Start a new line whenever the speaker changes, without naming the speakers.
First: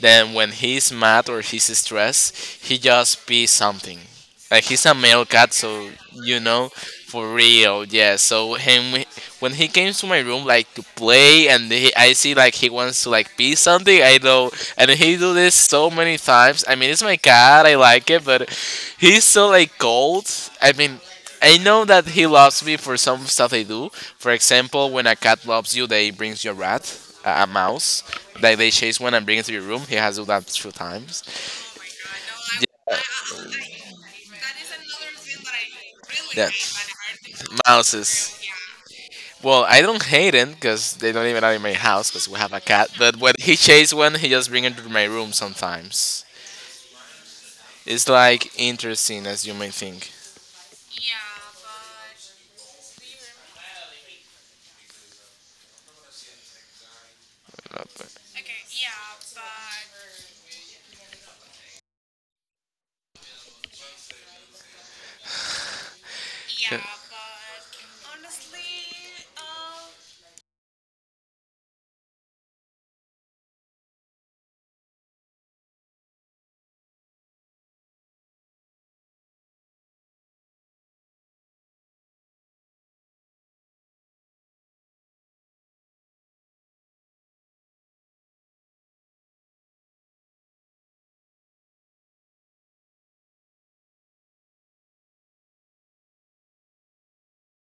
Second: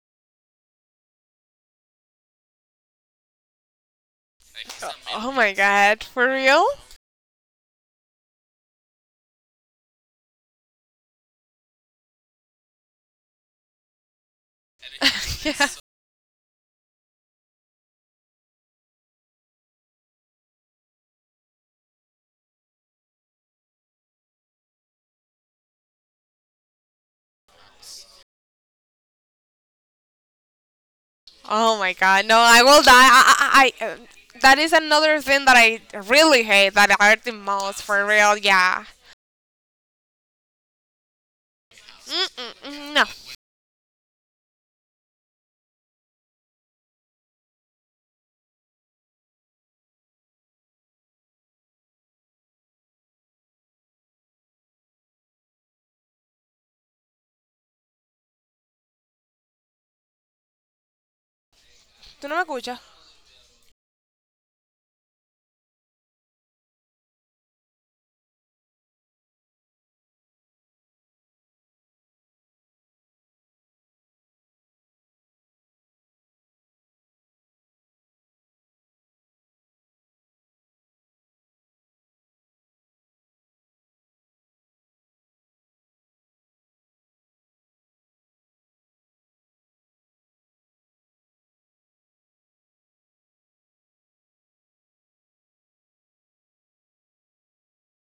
that when he's mad or he's stressed, he just pees something. Like, he's a male
Oh
cat,
my
so
god, for
you
real?
know, for real, yeah. So him when he came to my room like to play, and he, I see like he wants to like be something. I know, and he do this
Yeah.
so many times. I mean, it's my cat. I like it, but he's so like cold. I mean. I know that he loves me for some stuff they do. For example, when a cat loves you, they brings you a rat, a mouse. Like they chase one and bring it to your room. He has do that two times.
Oh my god, no, I will die. That is another thing that I really
Yeah.
hate that I hurt the most, for
Mouses.
real, yeah.
Well, I don't hate it because they don't even are in my house because we have a cat.
No,
But when he chase one, he just bring it to my room sometimes. It's like interesting as you may think.
tú no me escuchas.